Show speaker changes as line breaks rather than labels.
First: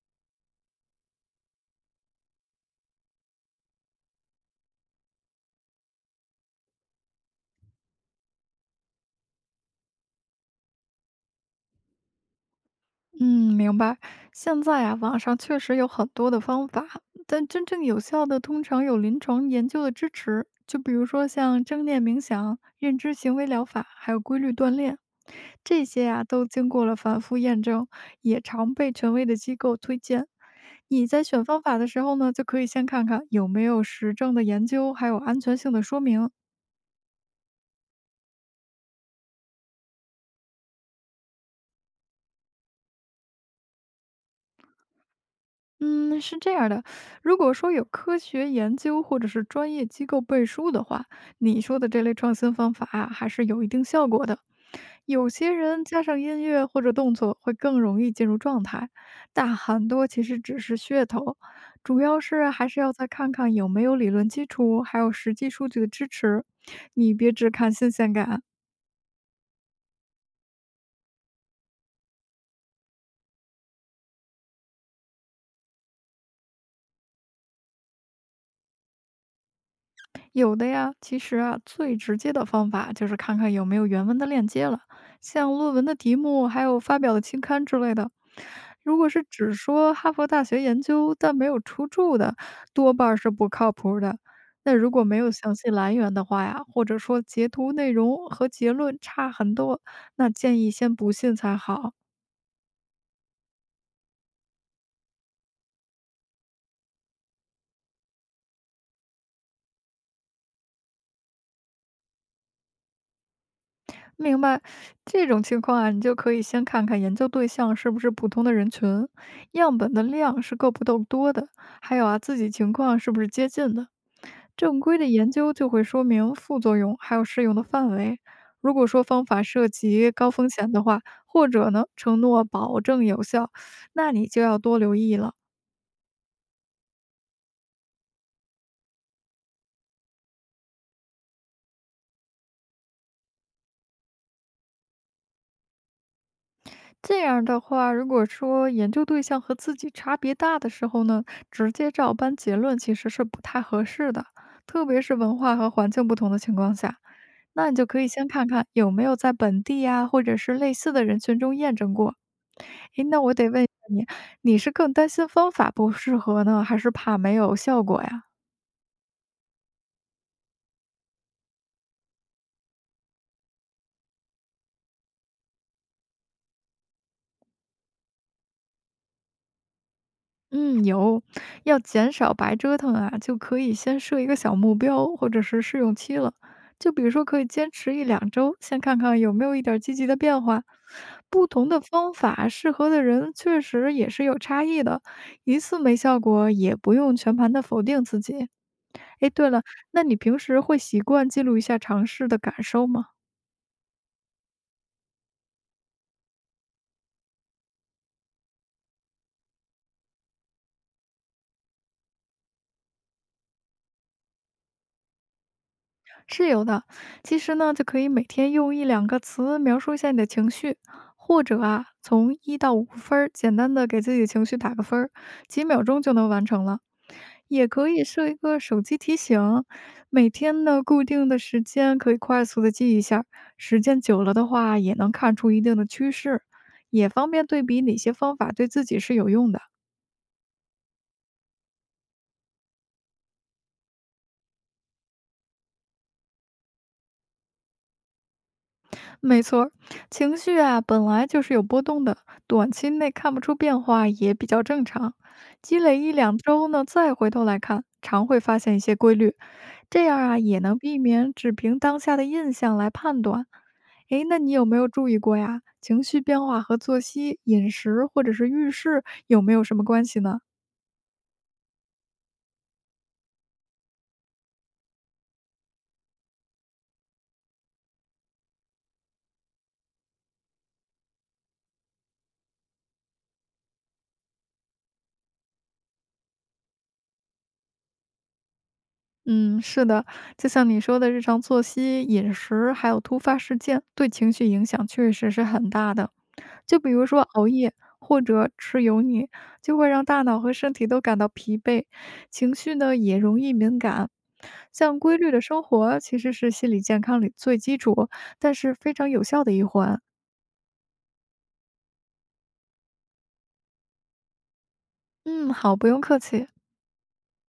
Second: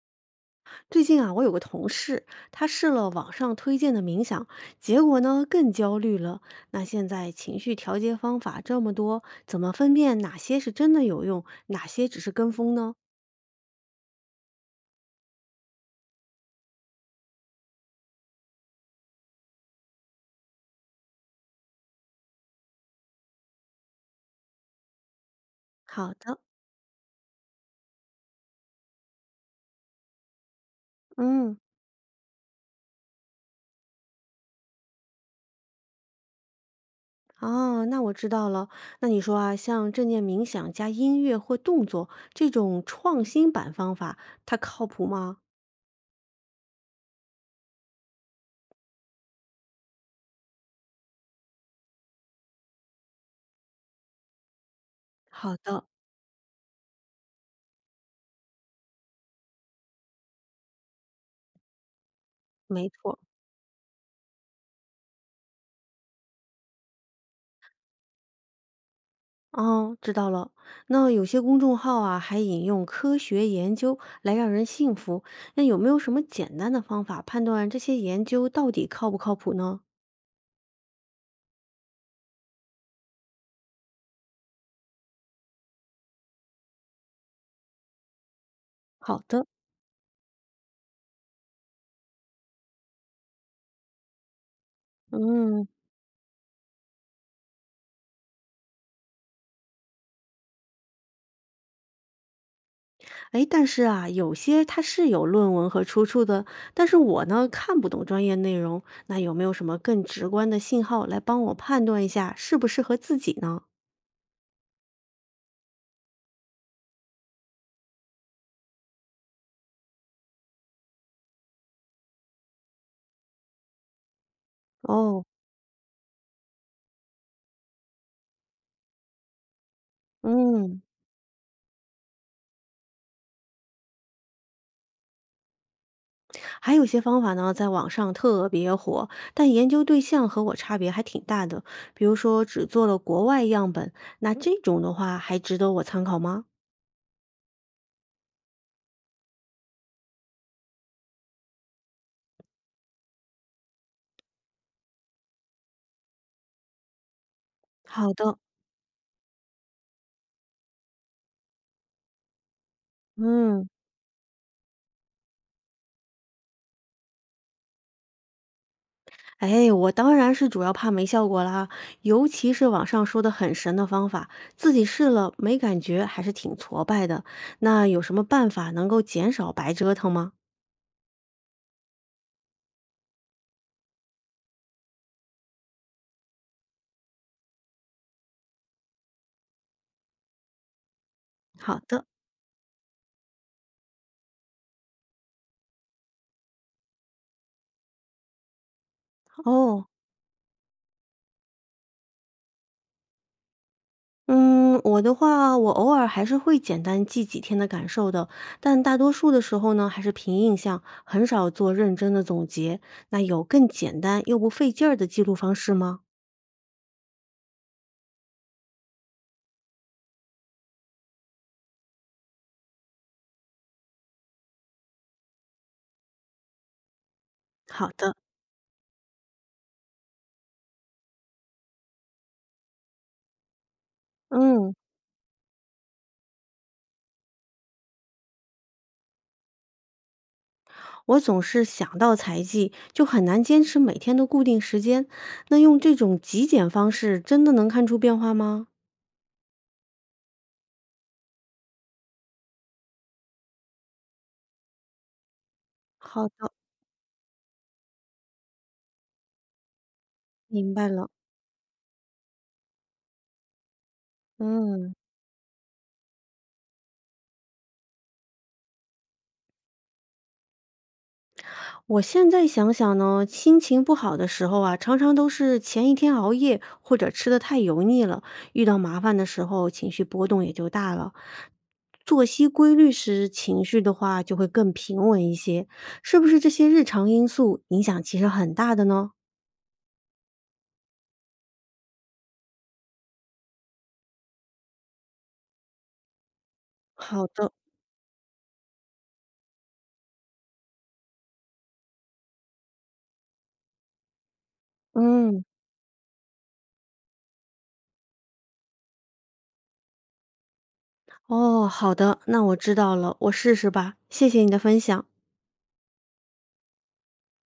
最近啊，我有个同事，他试了网上推荐的冥想，结果呢更焦虑了。那现在情绪调节方法这么多，怎么分辨哪些是真的有用，哪些只是跟风呢？
嗯，明白。现在啊，网上确实有很多的方法，但真正有效的通常有临床研究的支持。就比如说像正念冥想、认知行为疗法，还有规律锻炼，这些
好
啊
的，
都经过了反复验证，也常被权威的机构推荐。你在选
嗯，
方法的时候呢，就可以先看看有没有实证的研究，还有安全性的说明。
哦，那我知道了。那你说啊，像正念冥想加音乐或动作这种创新版方法，它靠谱吗？
嗯，是这样的，如果说有科学研究或者是专业机构背书的话，你说的这类创新方法啊，还是有一定效果的。有些
好的，
人加上音乐或者动作会更容易进入状态，但很多其实只是噱头，主要是还是
没
要再
错。
看看有没有理论基础，还有实际数据的支持。你别只看新鲜感，
哦，知道了。那有些公众号啊，还引用科学研究来让人信服。那有没有什么简单的方法判断这些研究到底靠不靠谱呢？
有的呀，其实啊，最直接的方法就是看看有没有原文的链接了，像论文的题目，还有发表的期刊之类的。如果
好
是
的，
只说哈佛大学研究但没有出处的，多半儿是不靠谱儿的。那如果没有详
嗯，
细来源的话呀，或者说截图内容和结论差很多，那建议先不信才好。
哎，但是啊，有些它是有论文和出处的，但是我呢看不懂专业内容，那有没有什么更直观的信号来帮我判断一下适不适合自己呢？
明白，这种情况啊，你就可以先看看研究对象是不是普通的人群，样本的量是够不够多的，还有啊自己情况是不是接近的。正规的
哦，
研究就会说明副作用还有适用的范围。如果说方法涉及高风险
嗯。
的话，或者呢承诺保证有效，那你就要多留意了。
还有一些方法呢，在网上特别火，但研究对象和我差别还挺大的。比如说，只做了国外样本，那这种的话还值得我参考吗？
这样的话，如果说研究对象和自己差别大的时候呢，直接照搬结论其实是不太合适的，特别是文化和环境不同的情况下。那你就可以
好
先
的，
看看有没有在本地呀、或者是类似的人群中验证过。诶，那我得问一
嗯，
下你，你是更担心方法不适合呢，还是怕没有效果呀？
哎，我当然是主要怕没效果啦，尤其是网上说的很神的方法，自己试了没感觉，还是挺挫败的。那有什么办法能够减少白折腾吗？
嗯，有，要减少白折腾啊，就可以先设一个小目标，或者是试用期了。就比如说，可以坚持一两周，先看看有没有一点儿积极的变化。不同
好
的
的，
方法适合的人确实也是有差异的，一次没效果也不用全盘的否定自己。诶，对了，
哦，
那你平时会习惯记录一下尝试的感受吗？
嗯，我的话，我偶尔还是会简单记几天的感受的，但大多数的时候呢，还是凭印象，很少做认真的总结。那有更简单又不费劲儿的记录方式吗？
是有的，其实呢，就可以每天用一两个词描述一下你的情绪，或者啊，从一到五分儿，简单的给自己情绪打个分儿，几秒钟就能完成了。也
好
可以
的，
设一个手机提醒，每天呢固定的时间可以快速的记一下儿时间久了的
嗯，
话也能看出一定的趋势，也方便对比哪些方法对自己是有用的。
我总是想到才记，就很难坚持每天的固定时间。那用这种极简方式，真的能看出变化吗？
没错儿情绪啊本来就是有波动的，短期内看不出变化也比较正常。积累一
好
两
的，
周呢，再回头来看，常会发现一些规律，这样啊也
明
能
白
避
了。
免只凭当下的印象来判断。诶，那你有没有
嗯。
注意过呀？情绪变化和作息、饮食或者是遇事有没有什么关系呢？
我现在想想呢，心情不好的时候啊，常常都是前一天熬夜或者吃的太油腻了，遇到麻烦的时候情绪波动也就大了。作息规律时，情绪的话就会更平稳一些，是不是这些日常因素影响其实很大的呢？
嗯，是的，就像你说的，日常作息、饮食，还有突发事件，对情绪影响确实是很大的。就比如说
好
熬
的，
夜或者吃油腻，就会让大脑和身体都感到疲惫，情绪呢也容易敏感。像规律的
嗯，
生活其实是心理健康里最基础，但是非常有效的一环。
哦，好的，那我知道了，我试试吧，谢谢你的分享。
嗯，好，不用客气。